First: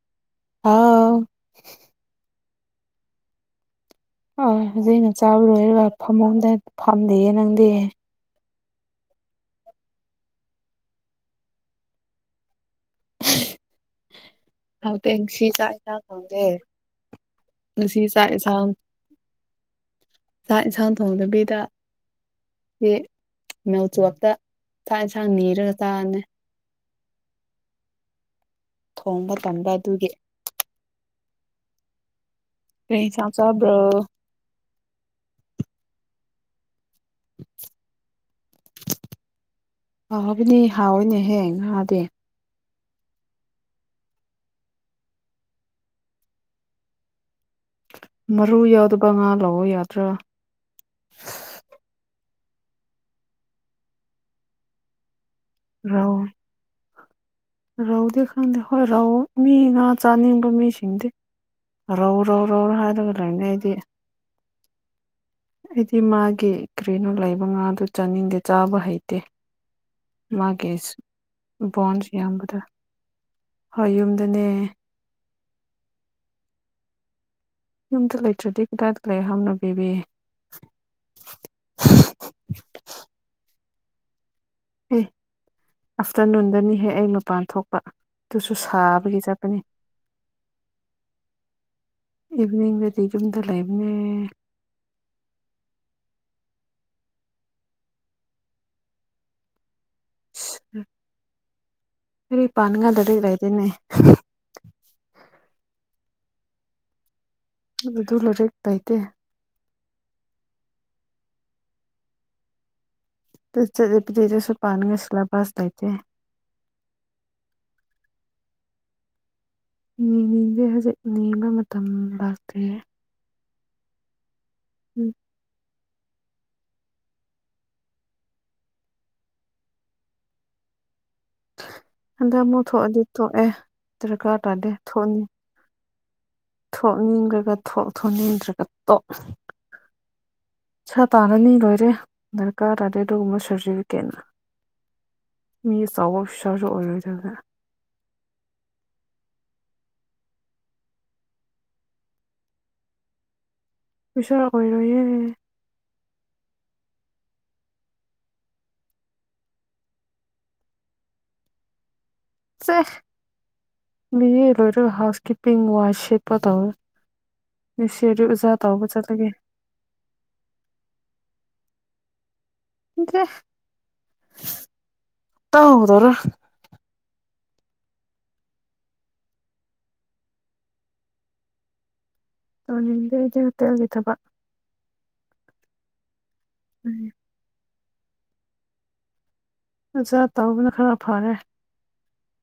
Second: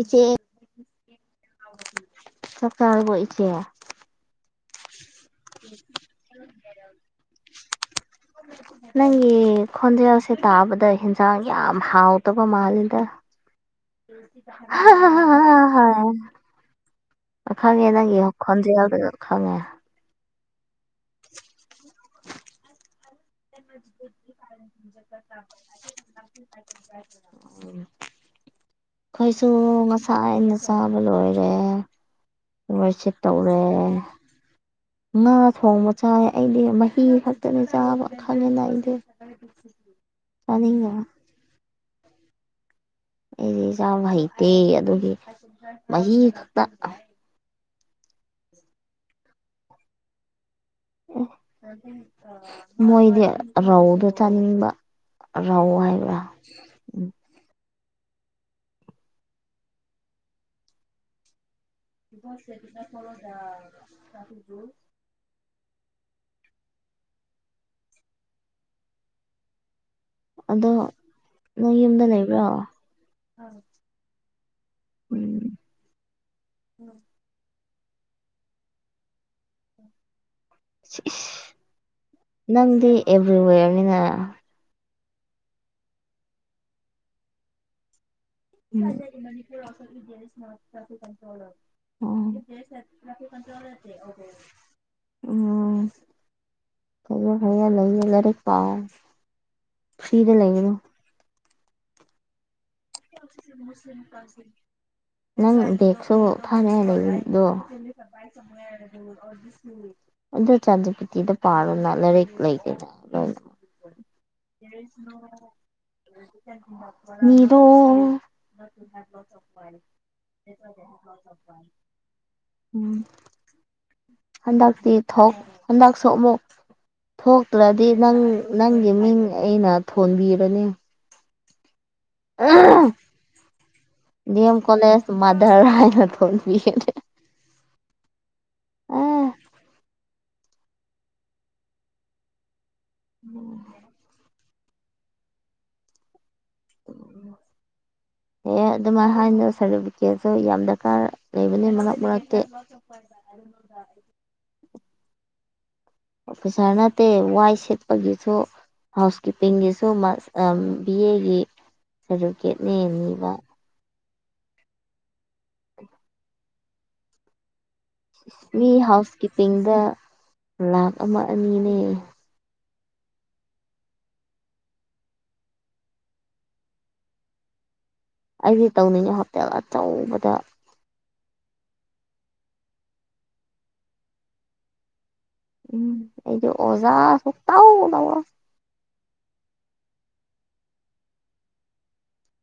ꯏꯆꯦ ꯑꯥ ꯆꯥꯛ ꯆꯥꯔꯕꫭ ꯏꯆꯦ ꯑ ꯍꯧꯖꯤꯛꯅ ꯆꯥꯕ ꯂꯣꯏꯔꯒ ꯐꯃꯨꯝꯗ ꯐꯝꯗꯤꯌꯦ ꯅꯪꯗꯤ [inaudible] ꯅꯪꯒꯤ ꯈꯣꯟꯖꯦꯜꯁꯦ ꯇꯥꯕꯗ ꯍꯦꯟꯁꯥꯡ ꯌꯥꯝ ꯍꯥꯎꯇꯕ ꯃꯥꯜꯂꯤꯗ ꯍꯥꯎꯇꯦ ꯉꯁꯤ ꯆꯥꯛ ꯏꯟꯁꯥꯡ ꯊꯣꯡꯗꯦ [unintelligible] ꯈꯪꯉꯦ ꯉꯁꯤ ꯅꯪꯒꯤ ꯆꯥꯛ ꯏꯟꯁꯥꯡ ꯈꯣꯟꯖꯦꯜꯗꯨꯗ ꯈꯪꯉꯦ ꯆꯥꯛ ꯌꯦꯟꯁꯥꯡ ꯊꯣꯡꯗꯕꯤꯗ ꯁꯤ ꯃꯦꯜꯆꫭꯠꯇ ꯆꯥꯛ ꯌꯦꯟꯁꯥꯡ ꯅꯤꯔꯒ ꯆꯥꯔꯅꯤ ꯊꯣꯡꯕ ꯈꫭꯏꯁꯨ ꯇꯟꯕ ꯑꯗꯨꯒꯤ ꯉꯁꯥꯏꯅ ꯆꯥꯕ ꯂꯣꯏꯔꯦ ꯀꯔꯤ ꯋꯥꯏꯁꯤꯠ ꯏꯟꯁꯥꯡ ꯇꯧꯔꯦ ꯆꯥꯕ꯭ꯔꯣ ꯉꯥ ꯊꯣꯡꯕ ꯆꯥꯏ ꯑꯩꯗꯤ ꯃꯍꯤ ꯈꯛꯇꯅꯤ ꯆꯥꯕ ꯈꯪꯉꯦꯅ ꯑꯩꯗꯤ ꯍꯥꯎꯕꯅꯤ ꯆꯥꯅꯤꯡꯗꯕ ꯍꯥꯎꯑꯦꯅꯦꯍꯦ ꯉꯥꯗꯤ ꯑꯩꯗꯤ ꯆꯥꯕ ꯍꯩꯇꯦ ꯑꯗꯨꯒꯤ ꯃꯍꯤ ꯈꯛꯇ ꯃꯔꯨ ꯌꯥꯎꯗꯕ ꯉꯥ ꯂꯧꯑꯣ ꯌꯥꯗ꯭ꯔꯥ ꯃꯣꯏꯗꯤ ꯑꯍꯥꯎꯕꯗꯣ ꯆꯥꯅꯤꯡꯕ ꯑꯔꯥꯎ ꯔꯧ ꯍꯥꯏꯕ꯭ꯔꯥ ꯎꯝ ꯔꯧꯗꯤ ꯈꯪꯗꯦ ꯍꯣꯏ ꯔꯧ ꯃꯤ ꯉꯥ ꯆꯥꯅꯤꯡꯕ ꯃꯤ ꯁꯤꯡꯗꯤ ꯔꯧ ꯔꯧ ꯔꯧ ꯍꯥꯏꯒ ꯂꯩꯅꯦ ꯑꯩꯗꯤ [inaudible] ꯑꯩꯗꯤ ꯃꯥꯒꯤ ꯀꯔꯤꯅꯣ ꯂꯩꯕ ꯉꯥꯗꯨ ꯆꯥꯅꯤꯡꯗꯦ ꯆꯥꯕ ꯍꯩꯇꯦ ꯑꯗꯣ ꯃꯥꯒꯤ ꯅꯪ ꯌꯨꯝꯗ ꯕꯣꯟꯁ ꯌꯥꯝꯕꯗꫭ ꯂꯩꯕ꯭ꯔꯣ ꯍꯣꯏ ꯌꯨꯝꯗꯅꯦ ꯎꯝ ꯌꯨꯝꯗ ꯂꯩꯇ꯭ꯔꯗꯤ ꯀꯗꯥꯏꯗ ꯂꯩꯌꯨ ꯍꯥꯏꯕꯅ‌ꯣ ꯕ‌ꯦꯕꯤ ꯅꯪꯗꯤ ꯑꯦꯚ꯭ꯔꯤꯋꯦꯔꯅꯤꯅ ꯑꯦ ꯑꯥꯐꯇꯔꯅꯨꯟꯗꯅꯤꯍꯦꯛ ꯑꯩ ꯃꯄꯥꯟ ꯊꯣꯛ ꯎꯝ ꯑꯣ ꯏꯚꯤꯅꯤꯡꯗꯗꯤ ꯌꯨꯝꯗ ꯂꯩꯕꯅꯦ ꯎꯝ ꯐꯩꯌ‌ꯦ ꯐꯩꯌ‌ꯦ ꯂꯥꯏꯔꯤ ꯂꯥꯏꯔꯤꯛ ꯄꯥꯎ ꯐꯔ꯭ꯤꯗ ꯂꯩꯒꯅꯨ ꯀ꯭ꯔꯤ ꯄꯥꯅꯉꯥꯗ ꯅꯪ ꯕꯦꯛꯁꯨ ꯊꯅꯥꯏ ꯂꯩꯗꯣ ꯑꯗꯨ ꯂꯥꯏꯔꯤꯛ ꯂꯩꯇꯦ [unintelligible] ꯑꯣ ꯆꯥꯟꯗ꯭ꯔꯄꯨꯇꯤꯗ ꯄꯥꯔꯣꯅ ꯂꯥꯏꯔꯤꯛ ꯂꯩꯗꯅ ꯑꯗꯨ ꯆꯥꯠ ꯒꯤ ꯄꯤ ꯇꯤꯗꯁꯨ ꯄꯅꯤꯉꯥꯏ ꯁꯤꯂ‌ꯦꯄꯥꯁ ꯂꯩꯇ‌ꯦ ꯃꯤꯗ‌ꯣ ꯅꯤꯅꯤꯡꯁꯦ ꯍꯧꯖꯤꯛ ꯅꯤꯕ ꯃꯇꯝ ꯂꯥꯛꯇ꯭ꯔ‌ꯦ ꯎꯝ ꯍꯟꯗꯛꯇꯤ ꯎꯝ ꯊꯣꯛ ꯍꯟꯗꯛꯁꯨ ꯑꯃꯨꯛ ꯊꯣꯛꯇ꯭ꯔꯗꯤ ꯅꯪ ꯅꯪꯒꯤ ꯃꯤꯡ ꯑꯩꯅ ꯊꯣꯟꯕꯤꯔꯅꯤ ꯍꯟꯗꯛ ꯑꯃꯨꯛ ꯊꯣꯛꯑꯗꯤ ꯊꯣꯛꯑꯦ ꯗꯔꯀꯥꯔ ꯗꯤ ꯑꯦꯝ ꯇꯥꯗꯦ ꯀꯣꯂꯦꯖ ꯊꯣꯛꯑꯅꯤ [unintelligible] ꯊꯣꯛꯅꯤꯡꯈ꯭ꯔꯒ ꯊꯣꯛ ꯊꯣꯛꯅꯤꯡꯗ꯭ꯔꯒ ꯇꯣꯛ ꯑꯦ ꯄꯩꯁꯥ ꯇꯥꯜꯂꯅꯤ ꯂꯣꯏꯔꯦ ꯗꯔꯀꯥꯔ ꯇꯥꯗꯦ ꯑꯗꯨꯒꯨꯝꯕ ꯁꯥꯔꯇꯤꯐꯤꯀꯦꯠꯅ ꯃꯤ ꯆꯥꯎꯕ ꯑꯣꯐꯤꯁꯥꯔꯁꯨ ꯑꯣꯏꯔꯣꯏꯗꯕꯅꯦ [inaudible] ꯑꯦ ꯑꯗꯨꯃꯥꯏꯅ ꯍꯥꯏꯅ ꯁꯥꯔꯇꯤꯐꯤꯀꯦꯠꯁꯨ ꯌꯥꯝ ꯗꯔꯀꯥꯔ ꯂꯩꯕꯅꯤ ꯃꯔꯛ ꯃꯔꯛꯇ [unintelligible] ꯑ‌ꯣꯐꯤꯁꯔ ꯑꯣꯏꯔꯣꯏꯌ‌ꯦ ꯑꯣꯐꯤꯁꯥꯔ ꯅꯠꯇꯦ ꯋꯥꯏ ꯁꯦꯠꯄꯒꯤꯁꯨ ꯍꯥꯎꯁ ꯀꯤꯞꯄꯤꯡꯒꯤꯁꯨ ꯕꯤ ꯑꯦꯒꯤ ꯁꯥꯔꯇꯤꯐꯤꯀꯦꯠꯅ ꯁꯦ ꯌꯦꯡꯅꯤꯕ ꯕꯤ ꯑꯥ ꯂꯣꯏꯔꯒ ꯍꯥꯎꯁ ꯀꯤꯞꯄꯤꯡ ꯋꯥꯏꯁꯤꯠꯄ ꯇꯧ ꯃꯤ ꯍꯥꯎꯁ ꯆꯠꯂꯒꯦ ꯀꯤꯞꯄꯤꯡꯗ ꯂꯥꯈ ꯑꯃ ꯑꯅꯤꯅꯦ ꯇꯥꯎꯗ‌ꯣꯔ‌ꯦ ꯑꯩꯗꯤ ꯇꯧꯅꯤꯡꯉꯤ ꯍꯣꯇꯦꯜ ꯑꯆꯧꯕꯗ ꯇꯧꯅꯤꯡꯗꯦ ꯑꯩꯗꯤ ꯍꯣꯇꯦꯜꯒꯤ ꯊꯕꯛ ꯎꯝ ꯑꯩꯗꯨ ꯑꯣꯖꯥ ꯁꯛꯇꯧ ꯇꯧꯔ‌ꯣꯏ ꯃꯆꯥ ꯇꯧꯕꯅ ꯈꯔ ꯐꯔꯦ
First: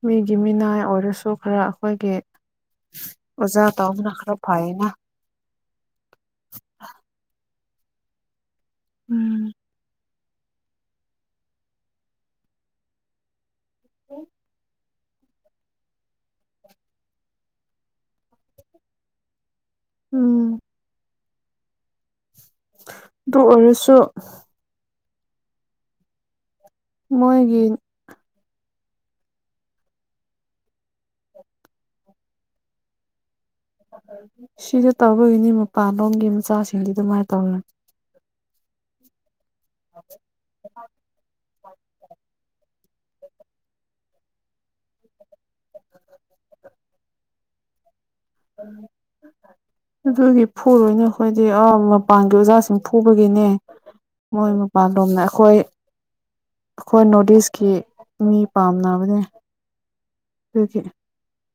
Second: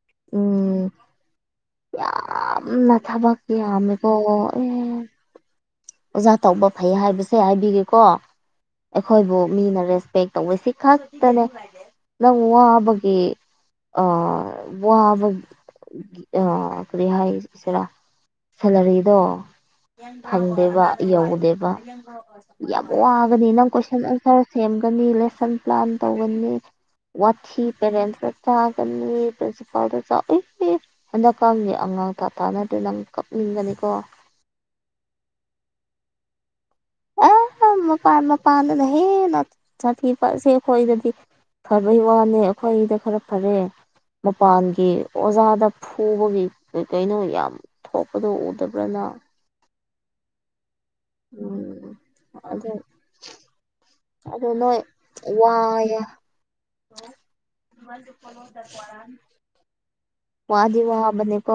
ꯃꯤꯒꯤ ꯃꯤꯅꯥꯏ ꯎꯝ ꯑꯣꯏꯔꯁꯨ ꯈꯔ ꯑꯩꯈꯣꯏꯒꯤ ꯌꯥꯝꯅ ꯊꯕꯛ ꯑꯣꯖꯥ ꯌꯥꯝꯃꯦꯀꯣ ꯇꯧꯕꯅ ꯈꯔ ꯑꯦ ꯐꯩꯌꯦꯅ ꯑꯣꯖꯥ ꯇꯧꯕ ꯐꯩ ꯍꯥꯏꯕꯁꯦ ꯍꯥꯏꯕꯤꯒꯦꯀꯣ ꯑꯩꯈꯣꯏꯕꯨ ꯎꯝ ꯃꯤꯅ ꯔꯦꯁ ꯄꯦꯛ ꯇꯧꯋꯦ ꯁꯤ ꯈꯛꯇꯅꯦ ꯅꯪ ꯋꯥꯕꯒꯤ ꯑ ꯋꯥꯕ ꯑ ꯀꯔꯤ ꯍꯥꯏꯁꯤꯔꯥ ꯁꯦꯂꯔꯤꯗꯣ ꯎꯝ ꯐꯪꯗꯦꯕ ꯌꯧꯗꯦꯕ ꯌꯥꯝ ꯑꯗꯨ ꯋꯥꯒꯅꯤ ꯅꯪ ꯑꯣꯏꯔꯁꯨ ꯀꯣꯏꯁꯟ ꯑꯟꯁꯔ ꯁꯦꯝꯒꯅꯤ ꯂꯦꯁꯟ ꯄ꯭ꯂꯥꯟ ꯇꯧꯒꯅꯤ ꯃꯣꯏꯒꯤ ꯋꯥꯊꯤ ꯄꯦꯔꯦꯟꯁꯅ ꯆꯥꯒꯅꯤ ꯐꯥꯎꯗ ꯆꯥꯎ ꯏ ꯍꯟꯗꯛꯀꯥꯟꯒꯤ ꯑꯉꯥꯡ ꯊꯊꯥ ꯅꯠꯇꯦ ꯅꯪ ꯀꯞꯅꯤꯡꯒꯅꯤꯀꯣ ꯁꯤꯗ ꯇꯧꯕꯒꯤꯅꯤ ꯃꯄꯥꯟꯂꯣꯝꯒꯤ ꯃꯆꯥꯁꯤꯡꯗꯤ ꯑꯗꯨꯃꯥꯏ ꯇꯧꯔꯣꯏ ꯃꯄꯥꯥꯟ ꯃꯄꯥꯟꯗꯅ ꯍꯦꯟꯅ ꯁꯥꯊꯤꯕ ꯑꯁꯦ ꯑꯈꯣꯏꯗꯗꯤ ꯐꯕꯩ ꯋꯥꯅꯦ ꯑꯈꯣꯏꯒꯤꯗ ꯈꯔ ꯐꯔꯦ ꯃꯄꯥꯟꯒꯤ ꯑꯣꯖꯥꯗ ꯐꯨꯕꯒꯤ ꯀꯩꯀꯩꯅꯣ ꯌꯥꯝ ꯊꯣꯛꯄꯗꯣ ꯎꯗꯕꯔꯥ ꯅꯪ ꯑꯗꯨꯗꯤ ꯐꯨꯔꯣꯏꯅ ꯈꯣꯏꯗꯤ ꯑ ꯎꯝ ꯃꯄꯥꯟꯒꯤ ꯑꯗꯨ ꯑꯣꯖꯥꯁꯤꯡ ꯐꯨꯕꯒꯤꯅꯦ ꯑꯗꯨ ꯃꯣꯏ ꯅꯣꯏ ꯃꯄꯥꯟ ꯂꯣꯝꯅ ꯑꯈꯣꯏ ꯋꯥꯌꯦ ꯑꯈꯣꯏ ꯅꯣꯗꯤꯁꯀꯤ ꯃꯤ ꯄꯥꯝꯅꯕꯅꯦ ꯋꯥꯗꯤ ꯑꯗꯨꯒꯤ ꯋꯥꯕꯅꯦꯀꯣ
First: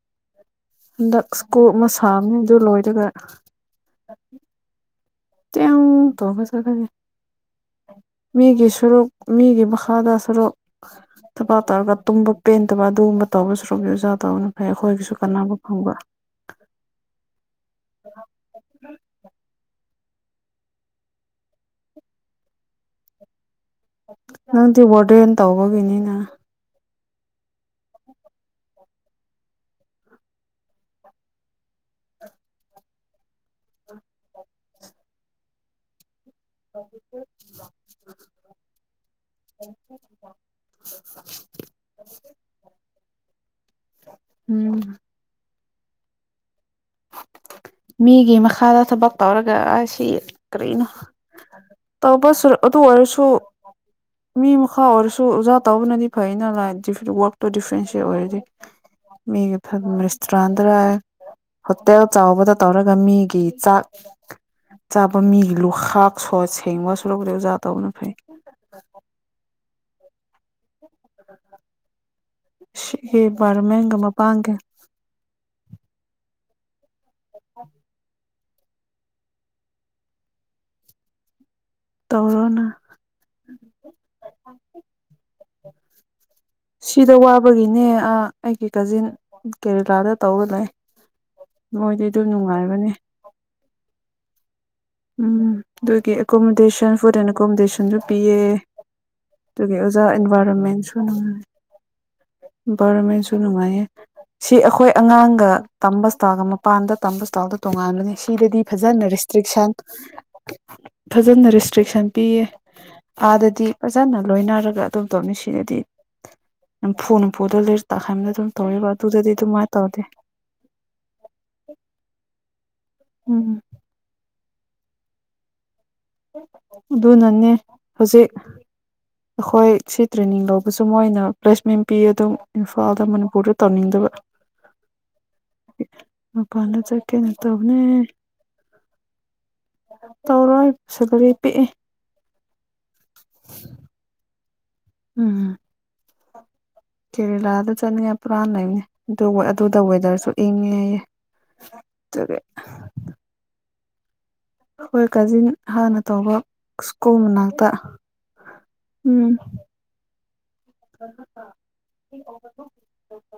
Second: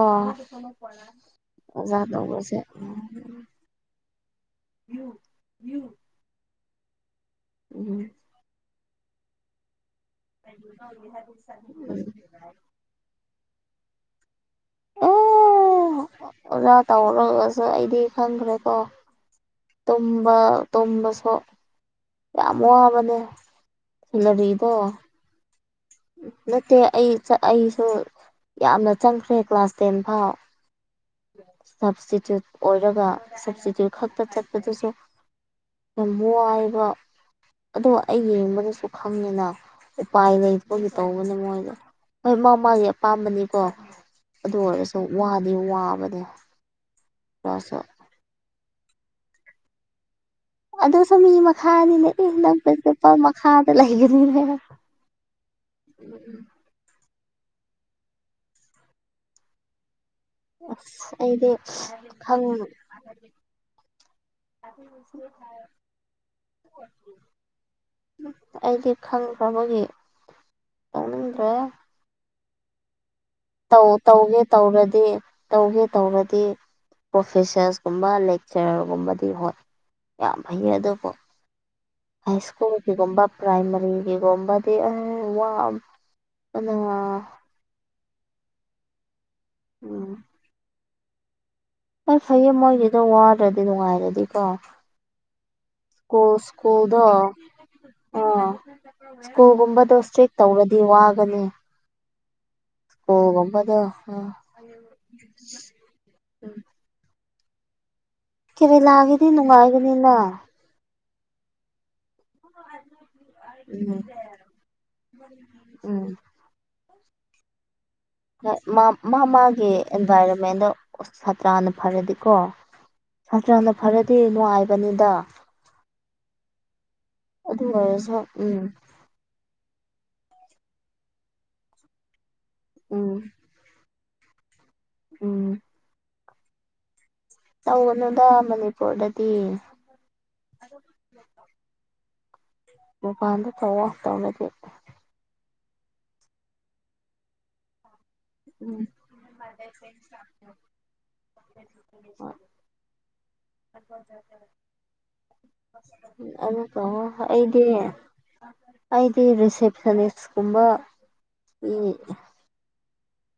ꯍꯟꯗꯛ ꯁ꯭ꯀꯨꯜ ꯑꯃ ꯑꯣꯖꯥ ꯁꯥꯝꯃꯦ ꯗꯨ ꯇꯧꯕꯁꯦ ꯂꯣꯏꯔꯒ ꯌꯨ ꯇꯌꯣꯡ ꯇꯧꯈꯔ ꯆꯈꯔꯒꯦ ꯎꯝ ꯃꯤꯒꯤ ꯁꯨꯔꯨꯛ ꯃꯤꯒꯤ ꯥꯃꯈꯥꯗ ꯊꯔꯣꯛ ꯊꯕꯥꯛ ꯇꯧꯔꯒ ꯇꯨꯝꯕ ꯄꯦꯟꯗꯕ ꯑꯗꯨꯒꯨꯝꯕ ꯇꯧꯕ ꯁꯔꯨꯛ ꯗꯤ ꯑꯣꯖꯥ ꯇꯧꯒꯅꯤ ꯐꯩ ꯑꯈꯣꯏꯒꯤꯁꯨ ꯀꯥꯅꯥꯕ ꯐꯪꯕ ꯑꯣ ꯑꯣꯖꯥ ꯇꯧꯔꯒꯁꯨ ꯑꯩꯗꯤ ꯈꯪꯈ꯭ꯔꯦꯀꯣ ꯇꯨꯝꯕ ꯇꯨꯝꯕꯁꯨ ꯌꯥꯝ ꯋꯥꯕꯅꯦ ꯁꯦꯂꯔꯤꯗꯣ ꯅꯪꯗꯤ ꯋꯥꯔꯗꯦꯟ ꯇꯧꯕꯒꯤꯅꯤꯅ ꯅꯠꯇꯦ ꯑꯩ ꯆ ꯑꯩꯁꯨ ꯌꯥꯝꯅ ꯆꯪꯈ꯭ꯔꯦ ꯀ꯭ꯂꯥꯁ ꯇꯦꯟ ꯐꯥꯎ ꯁꯞꯁꯇꯤꯇ꯭ꯌꯨꯠ ꯑꯣꯏꯔꯒ ꯁꯞꯁꯇꯤꯇ꯭ꯌꯨꯠ ꯈꯛꯇ ꯆꯠꯄꯗꯨꯁꯨ ꯌꯥꯝ ꯋꯥꯏꯕ ꯑꯗꯣ ꯑꯩ ꯌꯦꯡꯕꯗꯁꯨ ꯈꯪꯉꯦꯅ ꯎꯄꯥꯏ ꯂꯩ ꯄꯒꯤ ꯇꯧꯕꯅꯦ ꯃꯣꯏꯗꯣ ꯍꯣꯏ ꯃꯥ ꯃꯥꯒꯤ ꯑꯄꯥꯝꯕꯅꯤꯀꯣ ꯑꯗꯨ ꯎꯝ ꯑꯣꯏꯔꯁꯨ ꯋꯥꯗꯤ ꯋꯥꯕꯗꯣ [unintelligible] ꯃꯤꯒꯤ ꯃꯈꯥꯗ ꯊꯕꯛ ꯇꯧꯔꯒ ꯑꯁꯤ ꯀꯔꯤꯅꯣ ꯑꯗꯨꯁꯨ ꯃꯤ ꯃꯈꯥꯅꯤꯅꯦ ꯇꯧꯕ ꯑꯦ ꯁꯨꯔ ꯅꯪ ꯄ꯭ꯔꯤꯟꯁꯤꯄꯥꯜ ꯃꯈꯥꯗ ꯂꯩꯒꯅꯤꯅꯦꯅ ꯈ ꯑꯣꯏꯔꯁꯨ ꯑꯣꯖꯥ ꯇꯧꯕꯅꯗꯤ ꯐꯩꯅ ꯂꯥꯏꯠ [unintelligible] ꯋꯥꯛꯇꯣ ꯗꯤꯐ꯭ꯔꯦꯟꯁꯤꯌꯦ ꯑꯣꯏꯔꯗꯤ ꯃꯤꯒꯤ ꯐꯟ ꯔꯦꯁꯇꯨꯔꯥꯟꯗꯔꯥ ꯑꯩꯗꯤ ꯍꯣꯇꯦꯜ ꯈꯪ ꯆꯥꯎꯕꯗ ꯇꯧꯔꯒ ꯃꯤꯒꯤ ꯆꯥꯛ ꯆꯥꯕ ꯃꯤꯒꯤ ꯂꯨꯈꯥꯛ ꯁꯣꯠ ꯁꯦꯡꯕ ꯁꯨꯔꯨꯛ ꯗꯤ ꯑꯣꯖꯥ ꯇꯧꯕꯅ ꯐꯩ ꯑꯩꯗꯤ ꯈꯪꯈ꯭ꯔꯕꯒꯤ ꯇꯧꯅꯤꯡꯗ꯭ꯔꯦ ꯁꯤ ꯍꯦ ꯕꯔꯝ ꯇꯧ ꯇꯧꯒꯦ ꯇꯧꯔꯗꯤ ꯇꯧꯒꯦ ꯇꯧꯔꯗꯤ ꯄ꯭ꯔꯣꯐꯦꯁꯔꯁꯀꯨꯝꯕ ꯂꯦꯛ ꯁꯔꯒꯨꯝꯕꯗꯤ ꯍꯣꯏ ꯌꯥꯝ ꯐꯩꯌꯦ ꯑꯗꯨꯕꯨ ꯍꯥꯏ ꯇꯧꯔꯣꯅ ꯁ꯭ꯀꯨꯜ ꯒꯤꯒꯨꯝꯕ ꯄ꯭ꯔꯥꯏꯃꯔꯤ ꯒꯤꯒꯨꯝꯕꯗꯤ ꯑꯦ ꯋꯥꯕꯅ ꯁꯤꯗ ꯋꯥꯕꯒꯤꯅꯦ ꯑꯥ ꯑꯩꯒꯤ ꯀꯖꯤꯟ ꯀꯦꯔꯂꯥꯗ ꯇꯧꯒ ꯂꯩ ꯃꯣꯏꯗꯤ ꯑꯁ ꯑꯗꯨꯝ ꯐꯩꯌꯦ ꯅꯨꯡꯉꯥꯏꯕꯅꯦ ꯃꯣꯏꯒꯤꯗ ꯋꯥꯗ꯭ꯔꯗꯤ ꯅꯨꯡꯉꯥꯏꯔꯗꯤꯀꯣ ꯎꯝ ꯗꯨꯒꯤ ꯁ꯭ꯀꯨꯜ ꯑꯦꯀꯣꯃꯣꯗꯦꯁꯟ ꯁ꯭ꯀꯨꯜꯗꯣ ꯐꯨꯗ ꯑꯦꯟ ꯑꯦꯀꯣꯃꯣꯗꯦꯁꯟꯖꯨ ꯄꯤꯌꯦ ꯑꯥ ꯇꯨꯒꯤ ꯁ꯭ꯀꯨꯜꯒꯨꯝꯕꯗꯣ ꯑꯣꯖꯥ ꯏꯁꯇ꯭ꯔꯤꯛ ꯇꯧꯔꯗꯤ ꯏꯟꯚꯥꯏꯔꯣꯟꯃꯦꯟꯁꯨ ꯅꯨꯉꯥꯏ ꯋꯥꯒꯅꯤ ꯏꯝꯕꯥꯏꯔꯣꯃꯦꯟꯁꯨ ꯁ꯭ꯀꯨꯜꯒꯨꯝꯕꯗꯣ ꯅꯨꯉꯥꯏꯌꯦ ꯑꯥ ꯁꯤ ꯑꯈꯣꯏ ꯑꯉꯥꯡꯒ ꯇꯝꯕ ꯏꯁ꯭ꯇꯥꯜꯒ ꯎꯝ ꯃꯄꯥꯟꯗ ꯇꯝꯕ ꯏꯁ꯭ꯇꯥꯜꯗ ꯇꯣꯉꯥꯟꯕꯅꯤ ꯁꯤꯗꯗꯤ ꯐꯖꯅ ꯔꯦꯁꯇ꯭ꯔꯤꯛꯁꯟ ꯃꯤꯅ ꯐꯖꯅ ꯔꯦꯁꯇ꯭ꯔꯤꯛꯁꯟ ꯄꯤꯌꯦ ꯑꯥꯗꯗꯤ ꯎꯝ ꯐꯖꯅ ꯂꯣꯏꯅꯔꯒ ꯑꯗꯨꯝꯗꯣꯅꯤ ꯁꯤꯗꯗꯤ ꯎꯝ ꯐꯨꯅ ꯐꯨꯗ ꯂꯩꯔ ꯇꯥꯛꯈꯕꯗ ꯑꯗꯨꯝ ꯇꯧꯔꯤꯕ ꯑꯗꯨꯗꯗꯤ ꯑꯗꯨꯃꯥꯏꯅ ꯇꯧꯗꯦ ꯁꯥꯇ꯭ꯔꯅ ꯐꯔꯗꯤꯀꯣ ꯎꯝ ꯁꯥꯇ꯭ꯔꯅ ꯐꯔꯗꯤ ꯅꯨꯡꯉꯥꯏꯕꯅꯤꯗ ꯑꯗꯨꯅꯅꯦ ꯑꯗꯨ ꯑꯣꯏꯔꯁꯨ ꯍꯧꯖꯤꯛ ꯎꯝ ꯑꯩꯈꯣꯏ ꯁꯤ ꯇ꯭ꯔꯦꯅꯤꯡ ꯂꯧꯕꯁꯨ ꯃꯣꯏꯅ ꯄ꯭ꯂꯦꯁꯃꯦꯟ ꯄꯤ ꯑꯗꯨꯝ ꯏꯝꯐꯥꯜꯗ ꯎꯝ ꯃꯅꯤꯄꯨꯔꯗ ꯇꯧꯅꯤꯡꯗꯕ ꯎꯝ ꯃꯄꯥꯟꯗ ꯆꯠꯀꯦ ꯇꯧꯒꯅꯨꯗ ꯃꯅꯤꯄꯨꯔꯗꯗꯤ ꯇꯧꯔꯣꯏ ꯁꯤꯂꯔꯤ ꯄꯤꯛꯑꯦ ꯃꯄꯥꯟꯗ ꯇꯧꯋ‌ꯣ ꯇꯧꯔꯗꯤ ꯎꯝ ꯀꯔ‌ꯦꯂꯥꯗ ꯆꯠꯅꯤꯡꯉꯥ ꯄꯨꯔꯥ ꯎꯝ ꯂꯩꯕꯅꯦ ꯑꯗꯨꯗ ꯋꯦꯗꯔꯁꯨ ꯏꯪꯉꯦ ꯍꯥꯏꯌꯦ ꯑꯗꯨ ꯑꯩꯈꯣꯏ ꯀꯥꯖꯤꯟ ꯍꯥꯟꯅ ꯇꯧꯕ [unintelligible] ꯑꯩꯅ ꯇꯧꯔ‌ꯣ ꯁ꯭ꯀꯨꯜ ꯑꯩꯗꯤ ꯃꯅꯥꯛꯇ ꯑꯩꯗꯤ ꯎꯝ ꯔꯤꯁꯦꯞꯁꯅꯤꯁ ꯀꯨꯝꯕ [unintelligible]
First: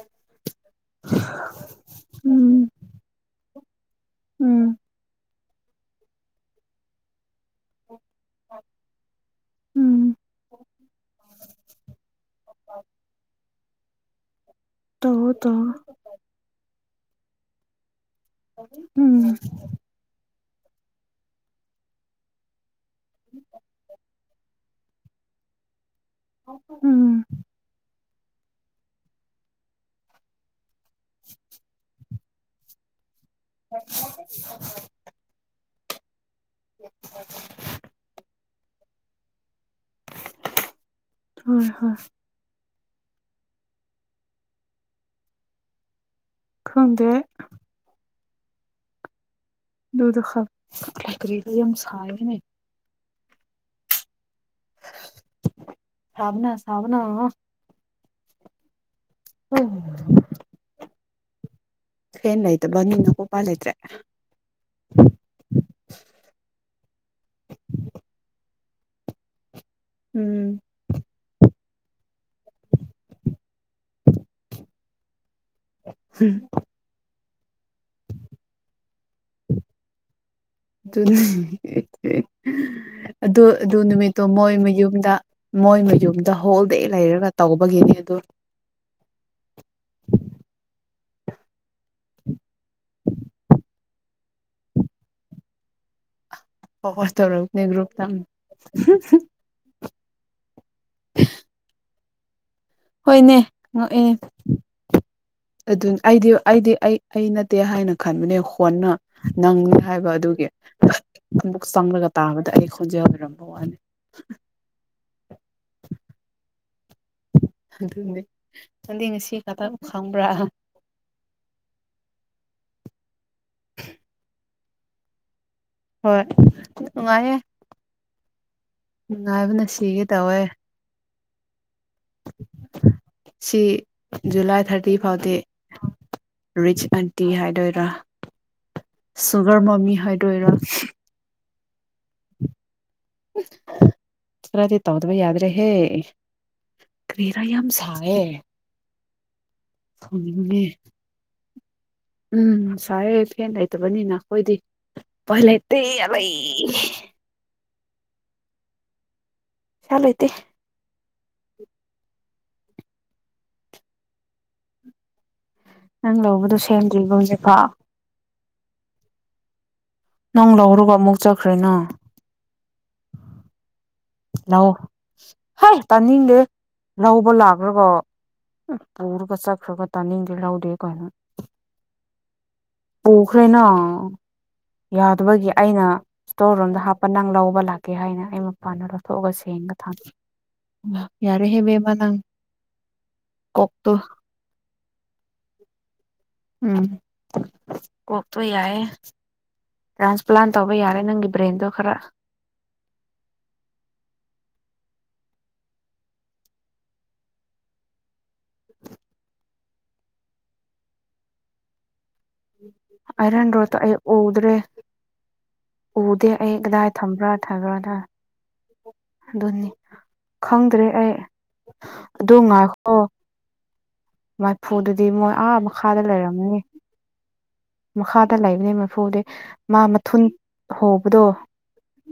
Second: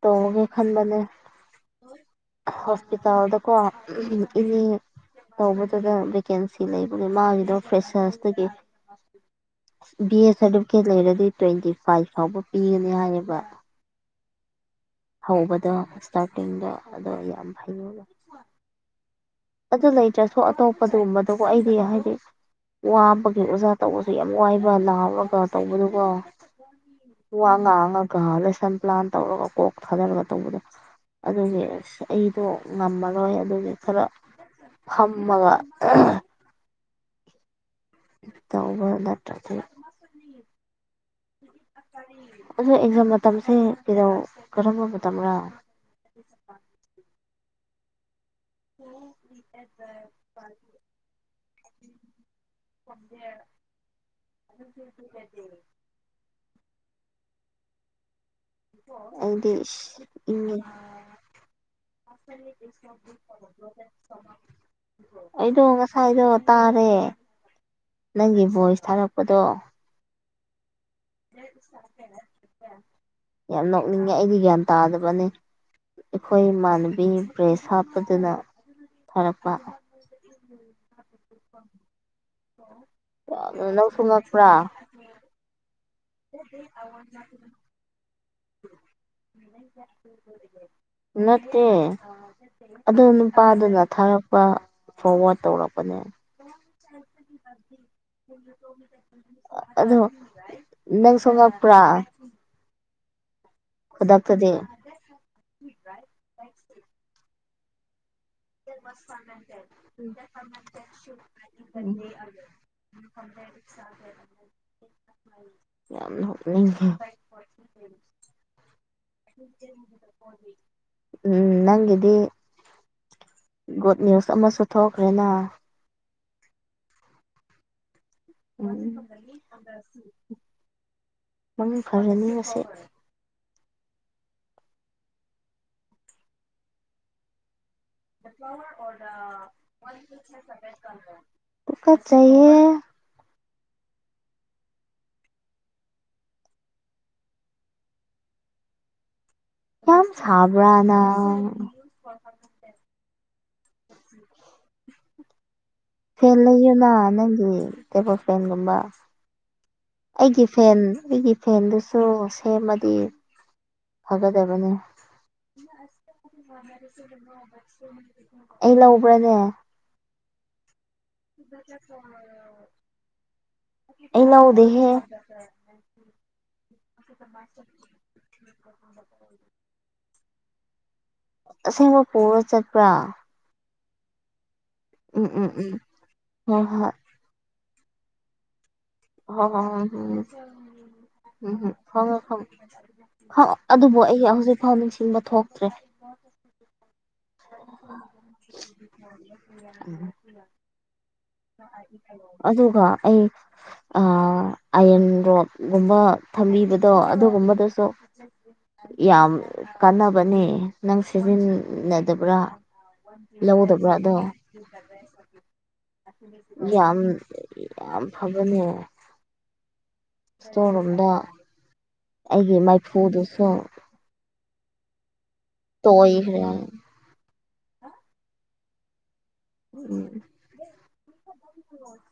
ꯇꯧꯔꯒ‌ꯦ ꯈꯟꯕꯅꯦ ꯎꯝ ꯍꯁꯄꯤꯇꯥꯜꯗ ꯀꯣ ꯏꯅꯦ ꯎꯝ ꯇꯧꯕꯗꯨꯗ ꯚꯦꯀꯦꯟꯁꯤ ꯂꯩꯕꯒꯤ ꯃꯥꯒꯤꯗꯣ ꯐ꯭ꯔꯦꯁꯔꯁ ꯇꯒꯤ ꯎꯝ ꯕꯤ ꯑꯦꯁ ꯁꯥꯔꯇꯤꯐꯤꯀꯦꯠ ꯂꯩꯔꯗꯤ ꯇ꯭ꯋꯦꯟꯇꯤ ꯐꯥꯏꯚ ꯐꯥꯎꯕ ꯄꯤꯒꯅꯤ ꯍꯥꯏꯌꯦꯕ ꯇꯧꯋꯣ ꯇꯧꯋꯣ ꯍꯧꯕꯗꯣ ꯏꯁꯇꯥꯔꯇꯤꯡꯗꯣ ꯑꯗꯣ ꯌꯥꯝ ꯍꯩꯩꯅꯕ ꯎꯝ ꯑꯗꯨ ꯂꯩꯇ꯭ꯔꯁꯨ ꯑꯇꯣꯞꯄꯗꯨꯒꯨꯝꯕꯗꯨꯕꯨ ꯑꯩꯗꯤ ꯍꯥꯏꯗꯤ ꯋꯥꯕꯒꯤ ꯑꯣꯖꯥ ꯇꯧꯕꯁꯨ ꯑꯗꯨ ꯌꯥꯝ ꯋꯥꯏꯕ ꯂꯥꯑ ꯑꯃꯒ ꯇꯧꯕꯗꯨꯒ ꯎꯝ ꯋꯥ ꯉꯥꯡꯉꯒ ꯂꯦꯁꯟ ꯄ꯭ꯂꯥꯟ ꯇꯧꯔꯒ ꯀꯣꯛ ꯊꯥꯗꯔꯒ ꯇꯧꯕꯗꯣ ꯑꯗꯨꯒꯤ ꯑꯁ ꯑꯩꯗꯣ ꯉꯝꯃꯔꯣꯏ ꯑꯗꯨꯒꯤ ꯈꯔ ꯐꯝꯃꯒ [unintelligible] ꯇꯕ ꯅꯠꯇ꯭ꯔꯥꯗꯤ ꯍꯣꯏ ꯍꯣꯏ ꯑꯗꯣ ꯑꯦꯛꯖꯥꯝ ꯃꯇꯝꯁꯦ ꯀꯩꯗꯧ ꯀꯔꯝꯕ ꯃꯇꯝꯔꯥ ꯈꯪꯗꯦ [inaudible] ꯑꯗꯨꯗꯨꯈꯛ ꯀꯔꯤꯗꯨ ꯌꯥꯝ ꯁꯥꯥꯏꯕꯅꯦ [unintelligible] ꯁꯥꯕꯅꯥ ꯁꯥꯕꯅꯥ ꯑꯩꯗꯤ ꯏꯪꯉ‌ꯦ ꯐꯦꯟ ꯂꯩꯇꯕꯅꯤꯅꯀꯣ ꯎꯄꯥꯏ ꯂꯩꯇ꯭ꯔꯦ [unintelligible] ꯑꯩꯗꯣ ꯉꯁꯥꯏꯗꯣ ꯇꯥꯔꯦ ꯅꯪꯒꯤ ꯚꯣꯏꯁ ꯊꯥꯔꯛꯄꯗꯣ ꯎꯝ ꯌꯥꯝ ꯅꯣꯛꯅꯤꯡꯉꯦ ꯑꯩꯗꯤ ꯒ꯭ꯌꯥꯟ ꯇꯥꯗꯕꯅꯦ ꯑꯩꯈꯣꯏ ꯏꯃꯥꯟꯅꯕꯤ ꯕ꯭ꯔꯦꯁ ꯍꯥꯞꯄꯗꯨꯅ ꯊꯥꯔꯛꯄ [unintelligible] ꯑꯗꯨ ꯑꯗꯨ ꯅꯪꯁꯨ ꯅꯨꯃꯤꯠꯇꯣ ꯉꯛꯄ꯭ꯔꯥ ꯃꯣꯏ ꯃꯌꯨꯝꯗ ꯃꯣꯏ ꯃꯌꯨꯝꯗ ꯍꯣꯜꯗꯦ ꯂꯩꯔꯒ ꯇꯧꯕꯒꯤꯅꯤ ꯑꯗꯨ ꯅꯠꯇꯦ ꯑꯗꯨ ꯅꯨꯄꯥꯗꯨꯅ ꯊꯥꯔꯛꯄ ꯐꯣꯔꯋꯥꯔꯗ ꯇꯧꯔꯛꯄꯅꯦ ꯐꯣꯔꯋꯥꯔꯗ ꯇꯧꯔꯛꯄꯅꯦ ꯒ꯭ꯔꯨꯞꯇ ꯎꯝ ꯑꯗꯣ ꯅꯪꯁꯨ ꯉꯛꯄ꯭ꯔꯥ ꯍꯣꯏꯅꯦ ꯉꯛꯑꯦ ꯈꯨꯗꯛꯇꯗꯤ ꯑꯗꯨ ꯑꯩꯗꯤ ꯑꯩꯗꯤ ꯑꯩ ꯑꯩ ꯅꯠꯇꯦ ꯍꯥꯏꯅ ꯈꯟꯕꯅꯦ ꯀꯣꯟꯅ ꯅꯪꯅꯤ ꯍꯥꯏꯕ ꯑꯗꯨꯒꯤ ꯑꯃꯛ ꯆꯪꯂꯒ ꯇꯥꯕꯗ ꯑꯩ ꯈꯣꯟꯖꯦꯜ ꯑꯣꯔꯝꯕꯩ ꯋꯥꯅꯤ [inaudible] ꯌꯥꯝ ꯅꯣꯛꯅꯤꯡꯉꯦ ꯑꯗꯨꯅꯦ ꯅꯪꯗꯤ ꯉꯁꯤ ꯈꯛꯇꯪ ꯈꯪꯕ꯭ꯔꯥ ꯎꯝ ꯅꯪꯒꯤꯗꯤ ꯒꯨꯗ ꯅ꯭ꯌꯨꯁ ꯑꯃꯁꯨ ꯊꯣꯛꯈ꯭ꯔꯦꯅ ꯍꯣꯏ ꯅꯨꯡꯉꯥꯏꯌꯦ ꯎꯝ ꯅꯨꯡꯉꯥꯏꯕꯅ ꯁꯤꯒꯦ ꯇꯧꯋꯦ ꯃꯪ ꯐꯔꯅꯤ ꯉꯁꯤ ꯁꯤ ꯖꯨꯂꯥꯏ ꯊꯥꯔꯇꯤ ꯐꯥꯎꯗꯤ ꯔꯤꯆ ꯑꯟꯇꯤ ꯍꯥꯏꯗꯣꯏꯔ ꯁꯨꯒꯔ ꯃꯃꯤ ꯍꯥꯏꯗꯣꯏꯔꯥ ꯇꯨꯀꯠꯆꯩꯌꯦ ꯈ꯭ꯔꯥꯗꯤ ꯇꯧꯗꯕ ꯌꯥꯗ꯭ꯔꯦꯍꯦ ꯀꯔꯤꯔ ꯌꯥꯝ ꯁꯥꯌꯦ ꯌꯥꯝ ꯁꯥꯕ꯭ꯔꯥ ꯅꯪ ꯎꯝ ꯁꯥꯌꯦ ꯐꯦꯟ ꯂꯩꯇꯕꯅꯤꯅ ꯑꯈꯣꯏꯗꯤ ꯎꯄꯥꯏ ꯂꯩ ꯐꯦꯟ ꯂꯩꯌꯨꯅ ꯄꯩꯁꯥ ꯅꯪꯒꯤ ꯇꯦꯕꯜ ꯐꯦꯟꯒꯨꯝꯕ ꯂꯩꯇꯦ ꯑꯩꯒꯤ ꯐꯦꯟ ꯑꯩꯒꯤ ꯐꯦꯟꯗꯨꯁꯨ ꯁꯦꯝꯃꯗꯤ ꯐꯒꯗꯕꯅꯦ ꯅꯪ ꯂꯧꯕꯗꯣ ꯁꯦꯝꯗ꯭ꯔꯤꯕꯣ ꯍꯧꯖꯤꯛ ꯐꯥꯎ ꯑꯩ ꯂꯧꯕ꯭ꯔꯥꯅꯦ ꯅꯪ ꯂꯧꯔꯒ ꯑꯃꯨꯛ [inaudible] ꯑꯩ ꯂꯥꯎ ꯂꯧꯗꯦꯍꯦ ꯍꯦ ꯇꯥꯅꯤꯡꯗꯦ ꯂꯧꯕ ꯂꯥꯛꯔꯒ ꯄꯨꯔꯒ ꯆꯠꯈ꯭ꯔꯒ ꯇꯥꯅꯤꯡꯗꯦ ꯂꯧꯗꯦ ꯀꯥꯏꯅ ꯑꯁꯦꯡꯕ ꯄꯨꯔ ꯆꯠꯄ꯭ꯔꯥ ꯄꯨꯈ꯭ꯔꯦꯅ ꯎꯝ ꯎꯝ ꯌꯥꯗꯕꯒꯤ ꯎꯝ ꯑꯩꯅ ꯏꯁꯇꯣꯔ ꯍꯣꯏ ꯔꯨꯝꯗ ꯍꯣꯏ ꯍꯥꯞꯄ ꯅꯪ ꯂꯧꯕ ꯂꯥꯛ ꯀꯦ ꯍꯥꯏꯅ ꯑꯩ ꯃꯄꯥꯟꯗ ꯂꯧꯊꯣꯛꯑꯒ ꯍꯣ ꯍꯣ ꯁꯦꯡꯒ ꯊꯝ ꯎꯝ ꯌꯥꯔꯦꯍꯦ ꯎꯝ ꯕꯦꯝꯃ ꯎꯝ ꯅꯪ ꯍꯣꯏ ꯍꯣꯏ ꯀꯣꯛꯇꯣ ꯑꯗꯨꯕꯨ ꯑꯩ ꯍꯧꯖꯤꯛꯐꯥꯎ ꯅꯤꯡꯁꯤꯡꯕ ꯊꯣꯛ ꯇ꯭ꯔꯦ ꯎꯝ ꯀꯣꯛꯇꯣ ꯌꯥꯏꯌꯦ ꯇ꯭ꯔꯥꯟꯁꯄ꯭ꯂꯥꯟ ꯇꯧꯕ ꯌꯥꯔꯦ ꯅꯪꯒꯤ ꯕ꯭ꯔꯦꯟꯗꯣ ꯈꯔ ꯑꯗꯨꯒ ꯑꯩ ꯑꯥꯏꯔꯟ ꯔꯣꯠꯒꯨꯝꯕ ꯊꯝꯕꯤꯕꯗꯣ ꯑꯗꯨꯒꯨꯝꯕꯗꯁꯨ ꯌꯥꯝ ꯀꯥꯟꯅꯕꯅꯦ ꯅꯪ ꯁꯤꯖꯤꯟꯅꯗꯕ꯭ꯔꯥ ꯑꯥꯏꯔꯟ ꯔꯣꯠꯇꯣ ꯂꯧꯗꯕ꯭ꯔꯥ ꯑꯩ ꯑꯗꯣ ꯎꯗ꯭ꯔꯦ ꯎꯗꯦ ꯑꯩ ꯀꯗꯥꯏ ꯌꯥꯝ ꯊꯝꯕ꯭ꯔꯥ ꯊꯝꯕ꯭ꯔꯥꯅ ꯌꯥꯝ ꯐꯥꯕꯅꯦ ꯑꯗꯨꯅꯤ ꯈꯪꯗ꯭ꯔꯦ ꯑꯩ ꯑꯗꯨ ꯑꯩꯒꯤ ꯉꯥꯏꯈꯣ ꯃꯩꯐꯨꯗꯨꯁꯨ ꯃꯩꯐꯨꯗꯨꯗꯤ ꯃꯣꯏ ꯑꯥ ꯃꯈꯥꯗ ꯇꯣꯏꯈ꯭ꯔꯦ ꯂꯩꯔꯝꯃꯅꯤ ꯃꯈꯥꯗ ꯂꯩꯕꯅꯦ ꯃꯩꯐꯨꯗꯤ ꯃꯥ ꯎꯝ ꯃꯊꯨꯟ ꯍꯣꯕꯗꯣ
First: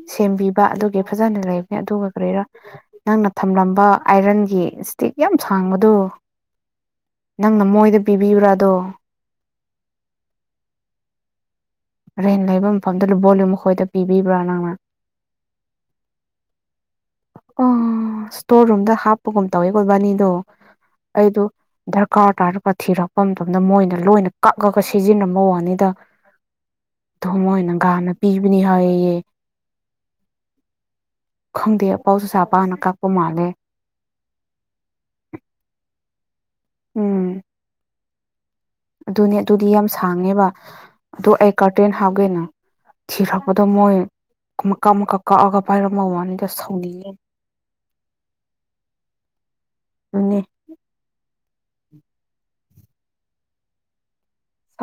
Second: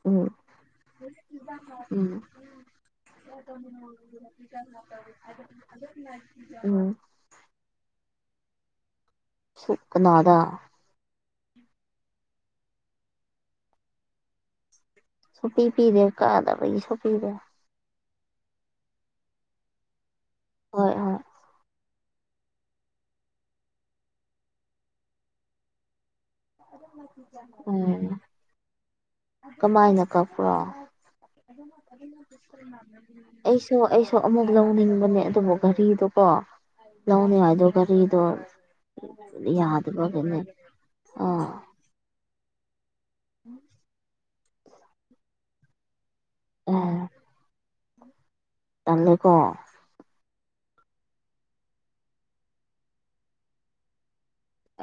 ꯎꯝ ꯁꯦꯝꯕꯤꯕ ꯑꯗꯨꯒꯤ ꯐꯖꯅ ꯂꯩꯕꯅꯦ ꯑꯗꯨꯒ ꯎꯝ ꯀꯔꯤꯔꯥ ꯅꯪꯅ ꯊꯝꯂꯝꯕ ꯑꯥꯏꯔꯟꯒꯤ ꯏꯁꯇꯤꯛ ꯌꯥꯝ ꯁꯥꯡꯕꯗꯨ ꯎꯝ ꯅꯪꯅ ꯃꯣꯏꯗ ꯄꯤꯕꯤꯕ꯭ꯔꯥ ꯑꯗꯣ ꯁꯨ ꯀꯅꯥꯗ ꯔꯦꯟ ꯂꯩꯕ ꯃꯐꯝꯗꯨꯗ ꯕꯣꯜ ꯗꯨ ꯃꯈꯣꯏꯗ ꯄꯤꯕꯤꯕ꯭ꯔꯥ ꯅꯪꯅ ꯁꯨꯛꯄꯤ ꯄꯤꯗꯦ ꯀꯥꯗꯕꯒꯤꯁꯨ ꯄꯤꯗꯦ ꯑ ꯏꯁꯇꯣꯔ ꯔꯨꯝꯗ ꯍꯥꯞꯄꯒꯨꯝ ꯇꯧꯋꯦꯀꯣ ꯏꯕꯥꯅꯤꯗꯣ ꯍꯣꯏ ꯍꯣꯏ ꯑꯩꯗꯣ ꯗꯔꯀꯥꯔ ꯇꯥꯔꯒ ꯊꯤꯔꯛꯄ ꯃꯇꯝꯗ ꯃꯣꯏꯅ ꯂꯣꯏꯅ ꯀꯛꯑꯒ ꯁꯤꯖꯤꯟꯅꯕ ꯋꯥꯅꯤꯗ ꯑꯗꯨ ꯃꯣꯏꯅ ꯎꯝ ꯒꯥꯟꯅ ꯄꯤꯕꯅꯤ ꯍꯥꯏꯌꯦꯌꯦ ꯀꯃꯥꯏꯅ ꯀꯛꯄ꯭ꯔꯣ ꯈꯪꯗꯦ ꯄꯥꯎꯁꯦ ꯑꯩꯁꯨ ꯑꯩꯁꯨ ꯑꯃꯨꯛ ꯂꯧꯅꯤꯡꯕꯅꯦ ꯑꯗꯨꯕꯨ ꯘꯔꯤꯗꯨꯀꯣ ꯎꯝ ꯂꯧꯅꯤꯉꯥꯏꯗꯣ ꯒꯥꯔꯤꯗꯣ ꯑꯗꯨꯅꯦ ꯑꯗꯨꯗꯤ ꯌꯥꯝ ꯁꯥꯡꯉꯦꯕ ꯑꯗꯨ ꯑꯥ ꯑꯩ ꯀꯥꯔꯇꯦꯟ ꯍꯥꯞꯒꯦꯅ ꯊꯤꯔꯛꯄꯗꯣ ꯃꯣꯏ ꯃꯀꯛ ꯃꯀꯛ ꯀꯛꯑꯒ ꯄꯥꯏꯔꯝꯕ ꯋꯥꯅꯤꯗ ꯑꯦ ꯁꯥꯎꯅꯤꯡꯉꯦ ꯇꯜꯂꯦꯀꯣ ꯑꯅꯤ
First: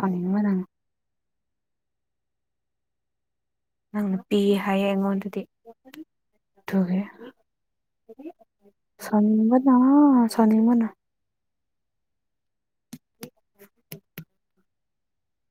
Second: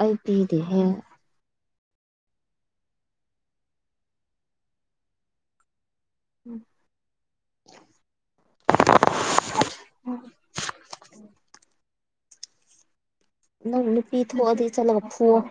ꯑꯩ ꯅꯪ ꯄꯤꯗꯦꯍꯦ ꯅꯪꯅ ꯄꯤ ꯍꯥꯏꯌꯦ ꯑꯩꯉꯣꯟꯗꯗꯤ [inaudible] ꯂꯣꯏꯔꯦ ꯁꯥꯎꯅꯤꯡꯕꯅ ꯁꯥꯎꯅꯤꯡꯕꯅ ꯅꯪ ꯅꯨꯄꯤ ꯊꯣꯛꯑꯗꯤ ꯆꯠꯂꯒ ꯐꯨꯋꫭ